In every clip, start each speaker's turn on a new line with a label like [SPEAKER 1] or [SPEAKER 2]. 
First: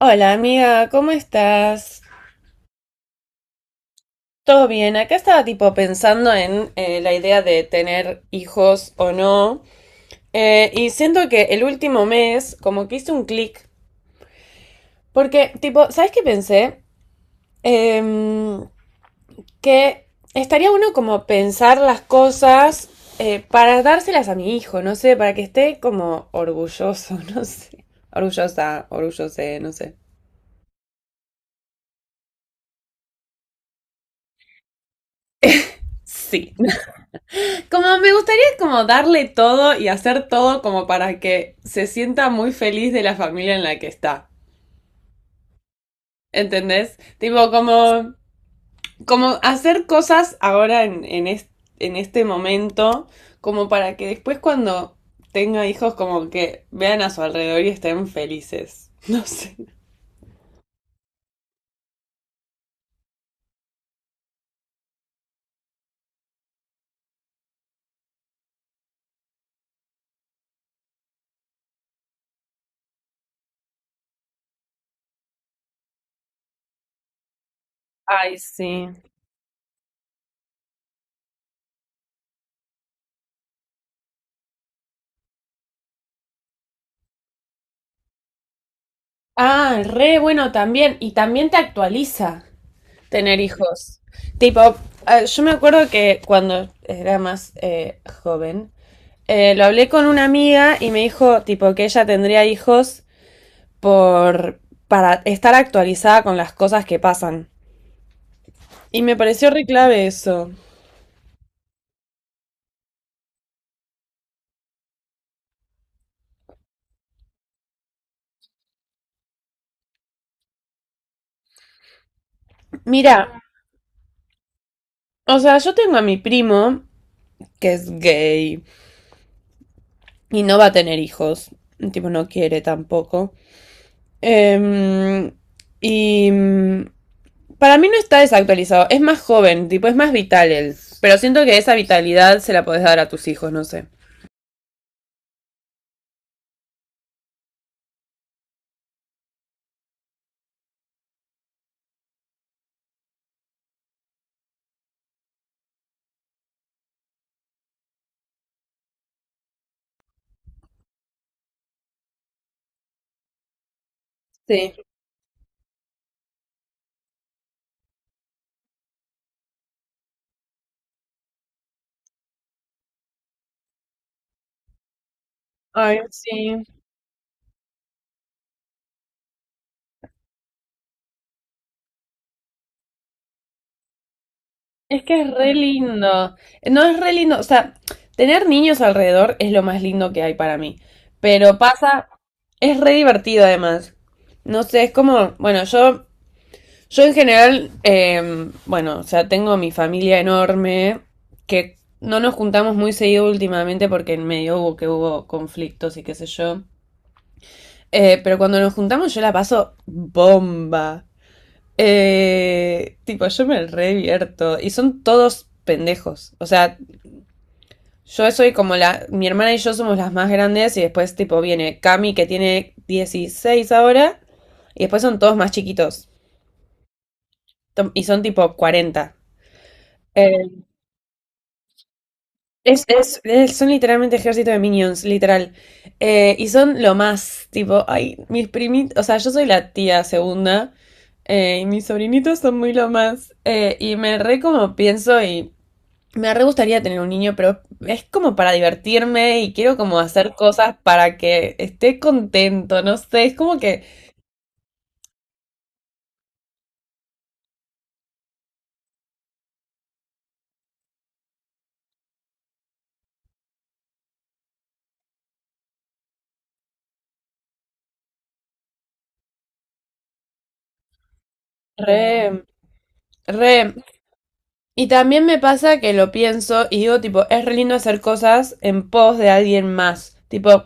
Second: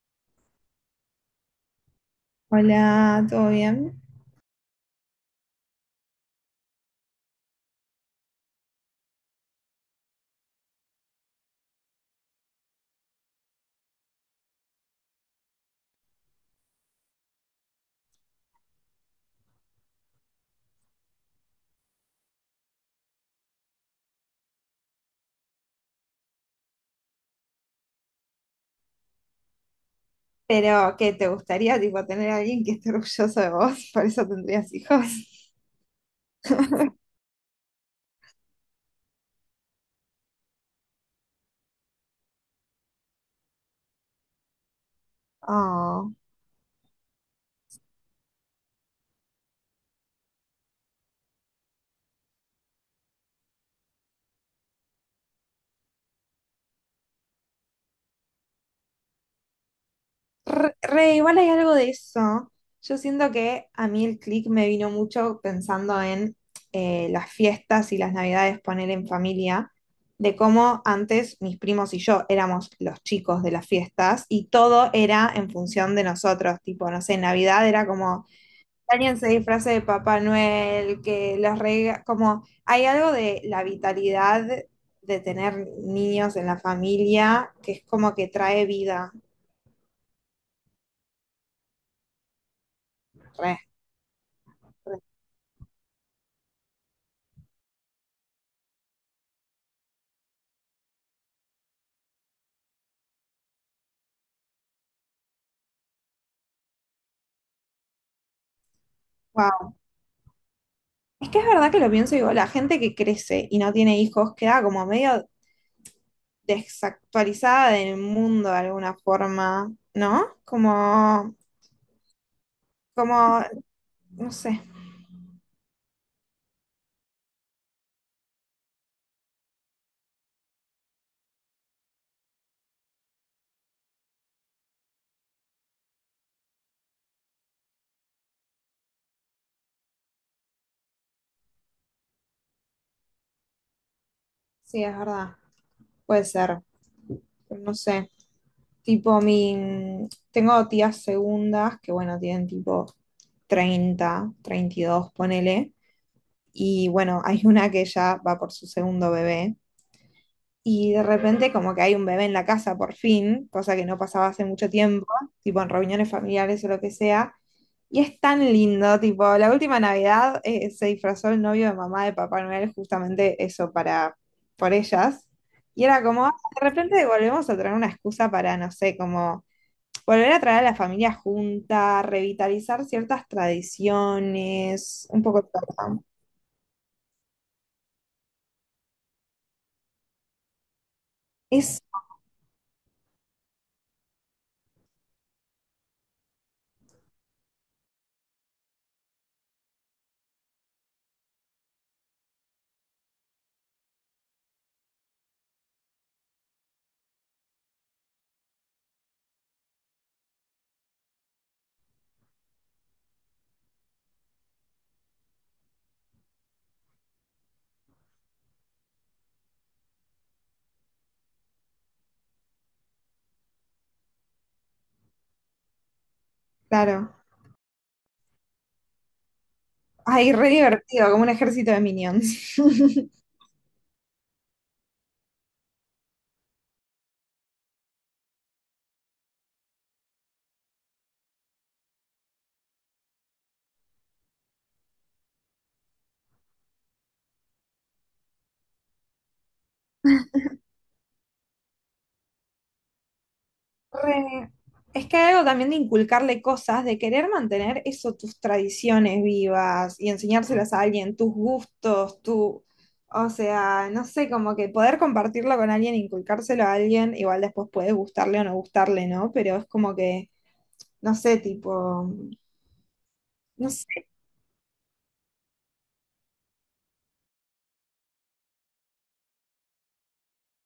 [SPEAKER 1] Hola amiga, ¿cómo estás?
[SPEAKER 2] Hola, ¿todo bien?
[SPEAKER 1] ¿Todo bien? Acá estaba tipo pensando en la idea de tener hijos o no. Y siento que el último mes como que hice un clic. Porque tipo, ¿sabes qué pensé? Em, que estaría uno como pensar las cosas para dárselas a mi hijo, no sé, para que esté como orgulloso, no sé. Orgullosa, orgullose, no sé.
[SPEAKER 2] Pero que te gustaría tipo tener a alguien que esté orgulloso de vos, por eso tendrías hijos.
[SPEAKER 1] Sí. Como me gustaría como darle todo y hacer todo como para que se sienta muy feliz de la familia en la que está.
[SPEAKER 2] Oh,
[SPEAKER 1] ¿Entendés? Tipo, como, como hacer cosas ahora en este momento, como para que después cuando tenga hijos, como que vean a su alrededor y estén felices. No sé.
[SPEAKER 2] re, re, igual hay algo de eso. Yo siento que a mí el click me vino mucho pensando en las fiestas y las navidades, poner en familia, de cómo antes mis primos y yo éramos los chicos de las fiestas y todo era en función de nosotros, tipo, no sé, Navidad era como...
[SPEAKER 1] Ay, sí.
[SPEAKER 2] Daniel se disfraza de Papá Noel, que las reglas, como hay algo de la vitalidad de tener niños en la familia que es como que trae vida.
[SPEAKER 1] Ah, re bueno también. Y también te actualiza. Tener
[SPEAKER 2] Re,
[SPEAKER 1] hijos. Tipo,
[SPEAKER 2] re,
[SPEAKER 1] ah, yo me acuerdo que cuando era más joven, lo hablé con una amiga y me dijo, tipo, que ella tendría hijos por, para estar actualizada con las cosas que pasan. Y me pareció re
[SPEAKER 2] wow.
[SPEAKER 1] clave eso.
[SPEAKER 2] Es que es verdad que lo pienso y digo, la gente que crece y no tiene hijos queda como medio desactualizada del mundo de alguna forma, ¿no?
[SPEAKER 1] Mira,
[SPEAKER 2] Como, no sé,
[SPEAKER 1] o sea, yo tengo a mi primo, que es gay, y no va a tener hijos. Tipo, no quiere tampoco. Em, y mm, para mí no está desactualizado, es más joven, tipo, es más vital él. Pero siento que esa vitalidad se la podés dar a tus hijos, no sé.
[SPEAKER 2] sí, es verdad, puede ser, pero no sé. Tipo, tengo tías segundas que, bueno, tienen tipo 30 32 ponele. Y bueno, hay una que ya va por su segundo bebé. Y de repente como que hay un bebé en la casa por fin, cosa que no pasaba hace mucho
[SPEAKER 1] Sí.
[SPEAKER 2] tiempo, tipo en reuniones familiares o lo que sea. Y es tan lindo, tipo, la última Navidad se disfrazó el novio de mamá de Papá Noel justamente eso para, por ellas. Y
[SPEAKER 1] Ay,
[SPEAKER 2] era como: "Ah,
[SPEAKER 1] sí.
[SPEAKER 2] de repente volvemos a tener una excusa para, no sé, como volver a traer a la familia junta, revitalizar ciertas
[SPEAKER 1] Es
[SPEAKER 2] tradiciones,
[SPEAKER 1] que
[SPEAKER 2] un
[SPEAKER 1] es
[SPEAKER 2] poco
[SPEAKER 1] re
[SPEAKER 2] todo, ¿no?".
[SPEAKER 1] lindo. No es re lindo, o sea, tener niños alrededor es lo más lindo que hay para mí. Pero
[SPEAKER 2] Es,
[SPEAKER 1] pasa, es re divertido además. No sé, es como, bueno, yo en general, bueno, o sea, tengo mi familia enorme, que no nos juntamos muy seguido últimamente porque en medio hubo conflictos y qué sé yo. Pero cuando nos juntamos yo la paso bomba. Tipo, yo me revierto. Y son todos pendejos. O sea, yo soy como la... Mi hermana y yo somos las más grandes y después tipo viene Cami que tiene 16 ahora y después son todos más chiquitos.
[SPEAKER 2] claro.
[SPEAKER 1] Y son tipo 40.
[SPEAKER 2] Ay, re
[SPEAKER 1] Eh,
[SPEAKER 2] divertido, como un ejército de minions.
[SPEAKER 1] Son literalmente ejército de minions, literal. Y son lo más, tipo, ay, mis primitos, o sea, yo soy la tía segunda, y mis sobrinitos son muy lo más. Y me re como pienso y me re gustaría tener un niño, pero es como para divertirme y quiero como hacer cosas para que esté contento, no sé, es como que
[SPEAKER 2] Re- Es que hay algo también de inculcarle cosas, de querer mantener eso, tus tradiciones vivas y enseñárselas a alguien, tus gustos, tu... O sea, no sé, como que poder compartirlo con alguien, inculcárselo a alguien, igual después puede gustarle o no gustarle, ¿no? Pero es como que, no sé, tipo,
[SPEAKER 1] re,
[SPEAKER 2] no
[SPEAKER 1] re.
[SPEAKER 2] sé.
[SPEAKER 1] Y también me pasa que lo pienso y digo, tipo, es re lindo hacer cosas en pos de alguien más, tipo...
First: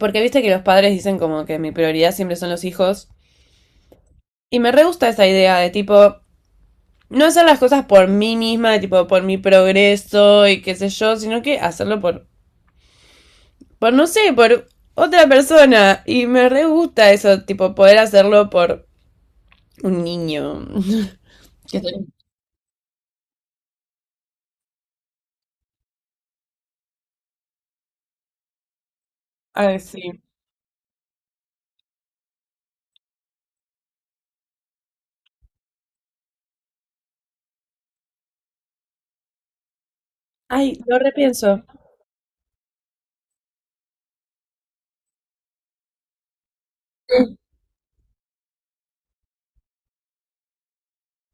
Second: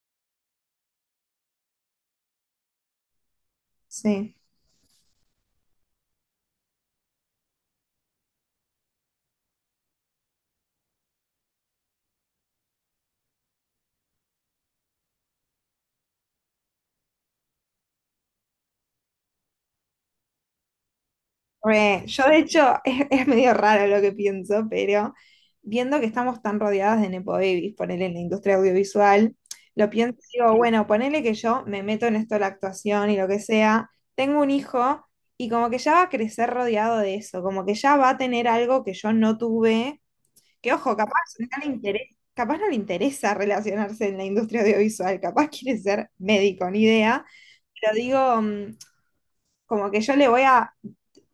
[SPEAKER 1] Porque viste que los padres dicen como que mi prioridad siempre son los hijos.
[SPEAKER 2] Sí,
[SPEAKER 1] Y me re gusta esa idea de tipo, no hacer las cosas por mí misma, de tipo, por mi progreso y qué sé yo, sino que hacerlo por no sé, por otra persona. Y me re gusta eso, tipo, poder hacerlo por un niño. Que-
[SPEAKER 2] re, yo de hecho es medio raro lo que pienso, pero viendo que estamos tan rodeadas de nepo babies, ponele en la industria audiovisual,
[SPEAKER 1] Ay,
[SPEAKER 2] lo pienso
[SPEAKER 1] sí.
[SPEAKER 2] y digo, bueno, ponele que yo me meto en esto de la actuación y lo que sea, tengo un hijo y como que ya va a crecer rodeado de eso, como que ya va a tener algo que yo no tuve, que
[SPEAKER 1] Ay,
[SPEAKER 2] ojo,
[SPEAKER 1] lo
[SPEAKER 2] capaz no
[SPEAKER 1] repienso.
[SPEAKER 2] le interesa, capaz no le interesa relacionarse en la industria audiovisual, capaz quiere ser médico, ni idea, pero digo... como que yo le voy a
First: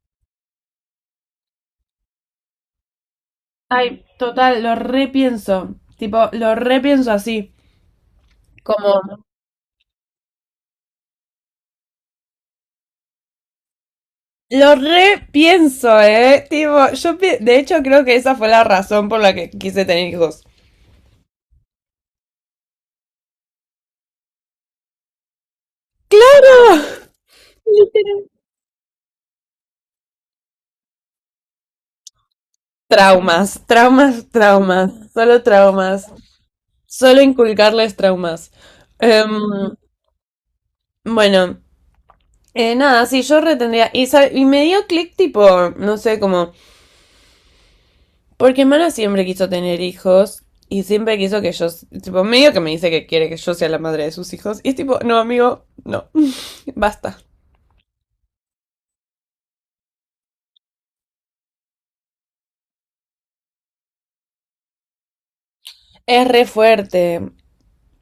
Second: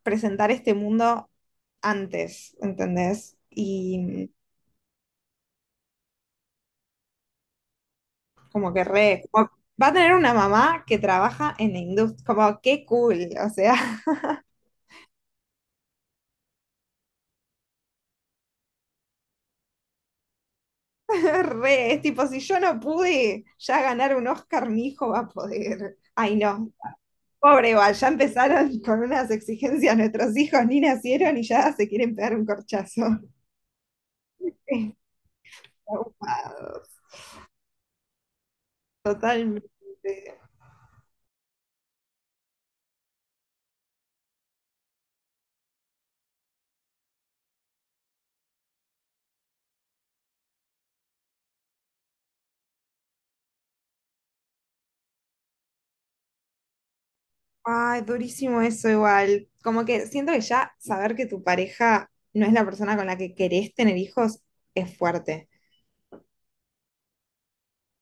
[SPEAKER 2] presentar este mundo antes, ¿entendés?
[SPEAKER 1] Ay,
[SPEAKER 2] Y
[SPEAKER 1] total, lo repienso. Tipo, lo repienso así.
[SPEAKER 2] como que
[SPEAKER 1] Como
[SPEAKER 2] re, va a tener una mamá que trabaja en la industria, como qué cool, o sea,
[SPEAKER 1] lo repienso, ¿eh? Tipo, de hecho creo que esa fue la razón por la que quise tener hijos.
[SPEAKER 2] re, es tipo, si yo no pude ya ganar un Oscar, mi hijo va a poder. Ay, no. Pobre igual, ya
[SPEAKER 1] Literal.
[SPEAKER 2] empezaron con unas exigencias, nuestros hijos ni nacieron y ya se quieren pegar un corchazo.
[SPEAKER 1] Traumas, traumas, traumas,
[SPEAKER 2] Estafados,
[SPEAKER 1] solo inculcarles traumas. Em,
[SPEAKER 2] totalmente.
[SPEAKER 1] bueno, nada, sí, yo retendría. Y, y me dio clic tipo, no sé, como, porque Mana siempre quiso tener hijos y siempre quiso que tipo, medio que me dice que quiere que yo sea la madre de sus hijos. Y es tipo, no, amigo, no, basta.
[SPEAKER 2] Ay, durísimo eso igual. Como que siento que ya saber que tu pareja no es la persona con la que querés tener hijos es fuerte.
[SPEAKER 1] Es re fuerte.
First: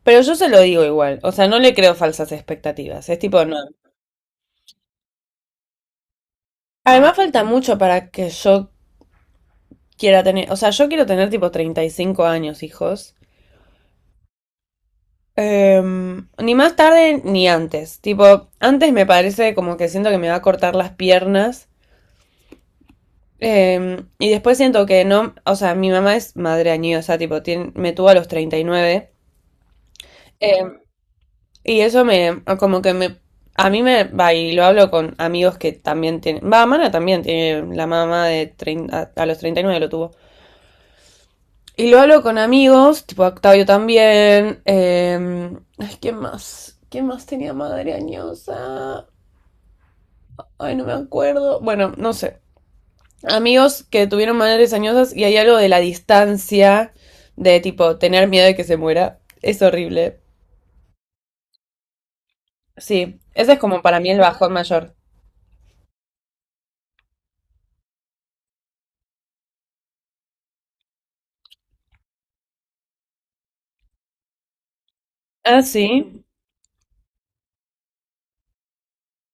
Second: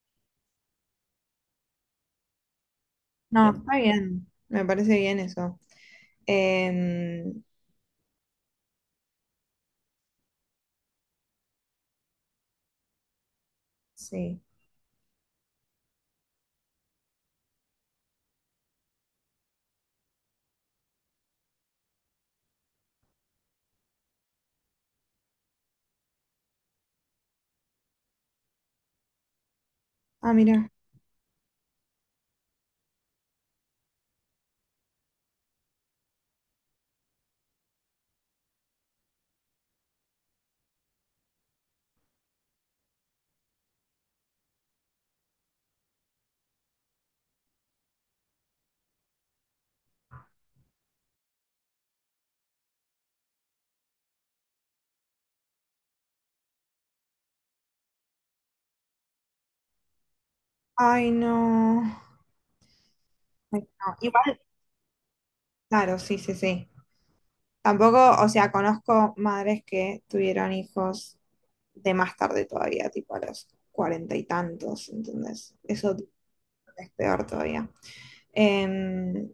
[SPEAKER 1] Pero yo se lo digo igual, o sea, no le creo falsas expectativas, es
[SPEAKER 2] No,
[SPEAKER 1] tipo, no.
[SPEAKER 2] claro, está bien. Me parece bien eso.
[SPEAKER 1] Además
[SPEAKER 2] Em,
[SPEAKER 1] falta mucho para que yo quiera tener, o sea, yo quiero tener tipo 35 años, hijos.
[SPEAKER 2] sí.
[SPEAKER 1] Ni más tarde ni antes, tipo, antes me parece como que siento que me va a cortar las piernas. Y después siento que no, o sea, mi mamá es madre añosa, tipo, me tuvo a los 39.
[SPEAKER 2] Ah, mira.
[SPEAKER 1] em, Y eso me, como que me, a mí me, va, y lo hablo con amigos que también tienen, va, Mana también tiene, la mamá los 39 lo tuvo. Y lo hablo con amigos, tipo Octavio también, ay, ¿quién más? ¿Quién más tenía madre añosa? Ay, no me acuerdo. Bueno, no sé. Amigos que tuvieron madres añosas y hay algo de la distancia, de tipo tener miedo de que se muera. Es horrible.
[SPEAKER 2] Ay, no.
[SPEAKER 1] Sí, ese es
[SPEAKER 2] Ay,
[SPEAKER 1] como
[SPEAKER 2] no.
[SPEAKER 1] para mí el
[SPEAKER 2] Igual,
[SPEAKER 1] bajón mayor.
[SPEAKER 2] claro, sí, sí, sí. Tampoco, o sea, conozco madres que tuvieron hijos de más tarde todavía, tipo a los cuarenta y tantos, ¿entendés?
[SPEAKER 1] Ah,
[SPEAKER 2] Eso
[SPEAKER 1] sí.
[SPEAKER 2] es peor todavía. Em,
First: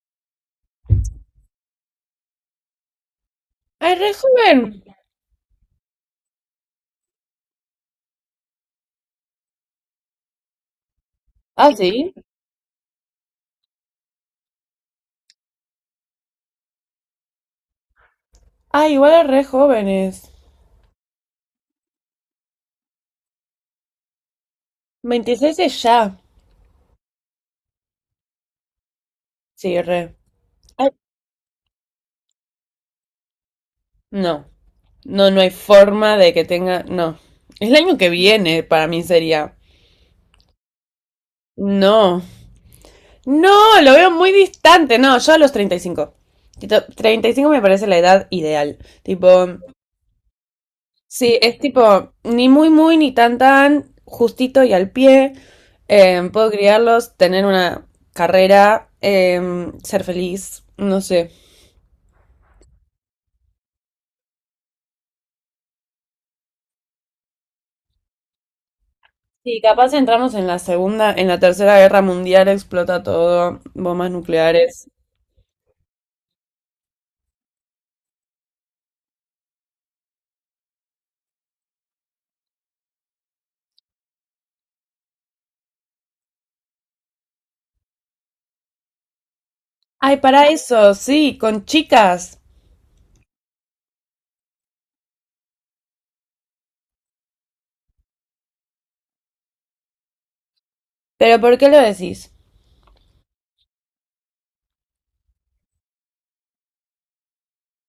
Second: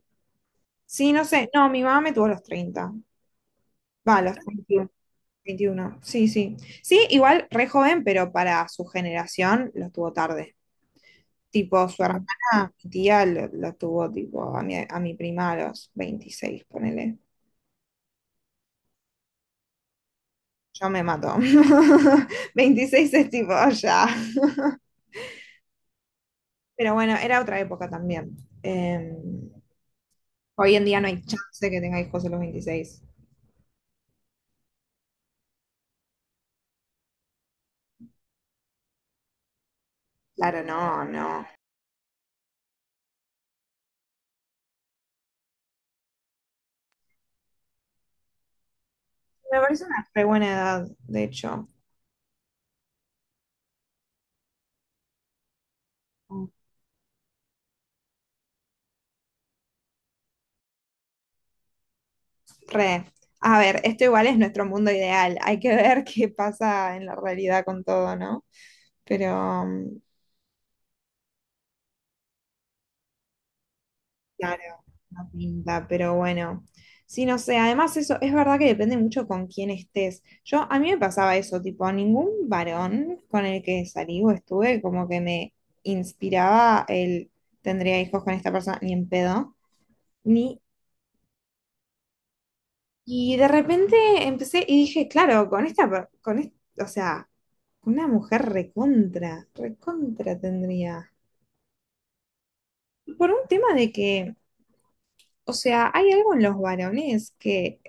[SPEAKER 2] Sí, no sé. No, mi mamá me tuvo a los 30.
[SPEAKER 1] Es re
[SPEAKER 2] Va, a los
[SPEAKER 1] joven.
[SPEAKER 2] 21, 21. Sí, sí. Sí, igual re joven, pero para su generación lo tuvo tarde.
[SPEAKER 1] Ah,
[SPEAKER 2] Tipo, su
[SPEAKER 1] sí.
[SPEAKER 2] hermana, mi tía, lo tuvo tipo a mi prima a los 26, ponele.
[SPEAKER 1] Ah, igual es re jóvenes.
[SPEAKER 2] Yo me mato. 26 es tipo ya.
[SPEAKER 1] 26 es ya.
[SPEAKER 2] Pero bueno, era otra época también. Eh,
[SPEAKER 1] Sí, re.
[SPEAKER 2] Hoy en
[SPEAKER 1] Ay,
[SPEAKER 2] día no hay chance de que tenga hijos a los 26.
[SPEAKER 1] no. No, no hay forma de que tenga. No. Es el año que viene, para mí sería.
[SPEAKER 2] Claro, no, no.
[SPEAKER 1] No. No, lo veo muy distante. No, yo a los 35. Tipo, 35 me parece la edad ideal. Tipo,
[SPEAKER 2] Me parece una re buena edad, de
[SPEAKER 1] sí, es
[SPEAKER 2] hecho.
[SPEAKER 1] tipo ni muy muy ni tan tan, justito y al pie. Puedo criarlos, tener una carrera, ser feliz, no sé.
[SPEAKER 2] Re. A ver, esto igual es nuestro mundo ideal. Hay que ver qué pasa en la realidad con todo, ¿no?
[SPEAKER 1] Sí,
[SPEAKER 2] Pero,
[SPEAKER 1] capaz entramos en la segunda, en la tercera guerra mundial, explota todo, bombas
[SPEAKER 2] claro,
[SPEAKER 1] nucleares.
[SPEAKER 2] no pinta, pero bueno. Sí, no sé, además eso es verdad que depende mucho con quién estés. Yo, a mí me pasaba eso, tipo, ningún varón con el que salí o estuve como que me inspiraba el tendría hijos con esta persona, ni en pedo,
[SPEAKER 1] Ay, para
[SPEAKER 2] ni
[SPEAKER 1] eso, sí, con chicas.
[SPEAKER 2] y de repente empecé y dije, claro, con esta, o sea, una mujer recontra, recontra tendría.
[SPEAKER 1] Pero ¿por qué lo decís?
[SPEAKER 2] Por un tema de que, o sea, hay algo en los varones que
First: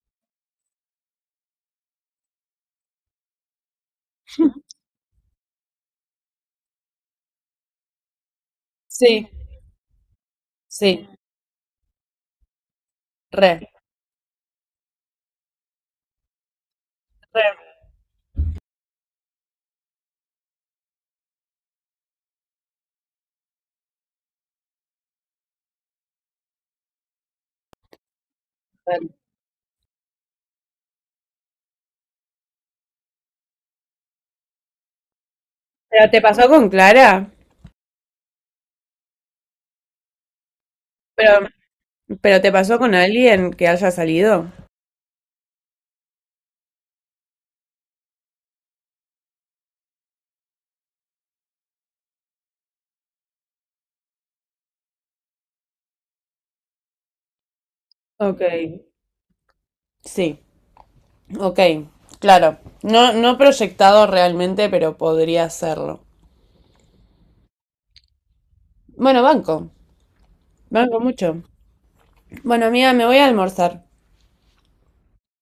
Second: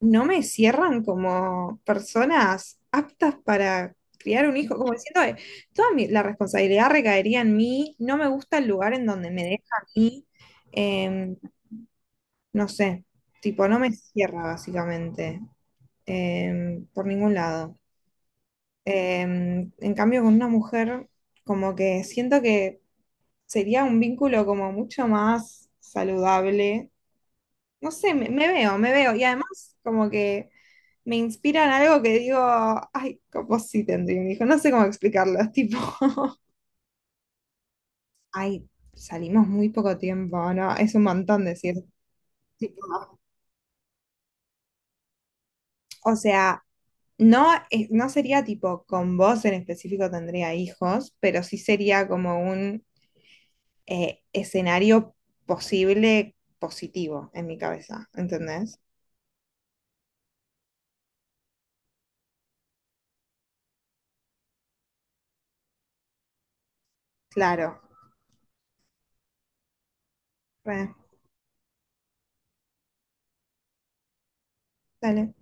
[SPEAKER 2] no me cierran como personas aptas para criar un hijo, como diciendo: la responsabilidad recaería en mí, no me gusta el lugar en
[SPEAKER 1] Sí,
[SPEAKER 2] donde me deja a mí,
[SPEAKER 1] sí,
[SPEAKER 2] em, no sé, tipo,
[SPEAKER 1] re,
[SPEAKER 2] no me cierra básicamente, por ningún
[SPEAKER 1] re,
[SPEAKER 2] lado. En cambio, con una mujer, como que siento que sería un vínculo como mucho más saludable. No sé, me veo, me
[SPEAKER 1] re.
[SPEAKER 2] veo. Y además, como que me inspiran algo que digo, ay, como sí tendría un hijo. No sé cómo explicarlo. Es tipo,
[SPEAKER 1] ¿Pero te pasó con Clara?
[SPEAKER 2] ay, salimos muy poco tiempo, ¿no? Es un
[SPEAKER 1] ¿Pero,
[SPEAKER 2] montón decir,
[SPEAKER 1] pero te pasó
[SPEAKER 2] tipo,
[SPEAKER 1] con alguien que haya salido?
[SPEAKER 2] o sea, no, no sería tipo con vos en específico tendría hijos, pero sí sería como un escenario posible positivo en mi cabeza,
[SPEAKER 1] Ok,
[SPEAKER 2] ¿entendés?
[SPEAKER 1] sí. Ok, claro. No, no proyectado realmente, pero podría hacerlo.
[SPEAKER 2] Claro,
[SPEAKER 1] Bueno, banco.
[SPEAKER 2] bueno,
[SPEAKER 1] Banco mucho. Bueno, amiga, me voy a almorzar.
[SPEAKER 2] dale.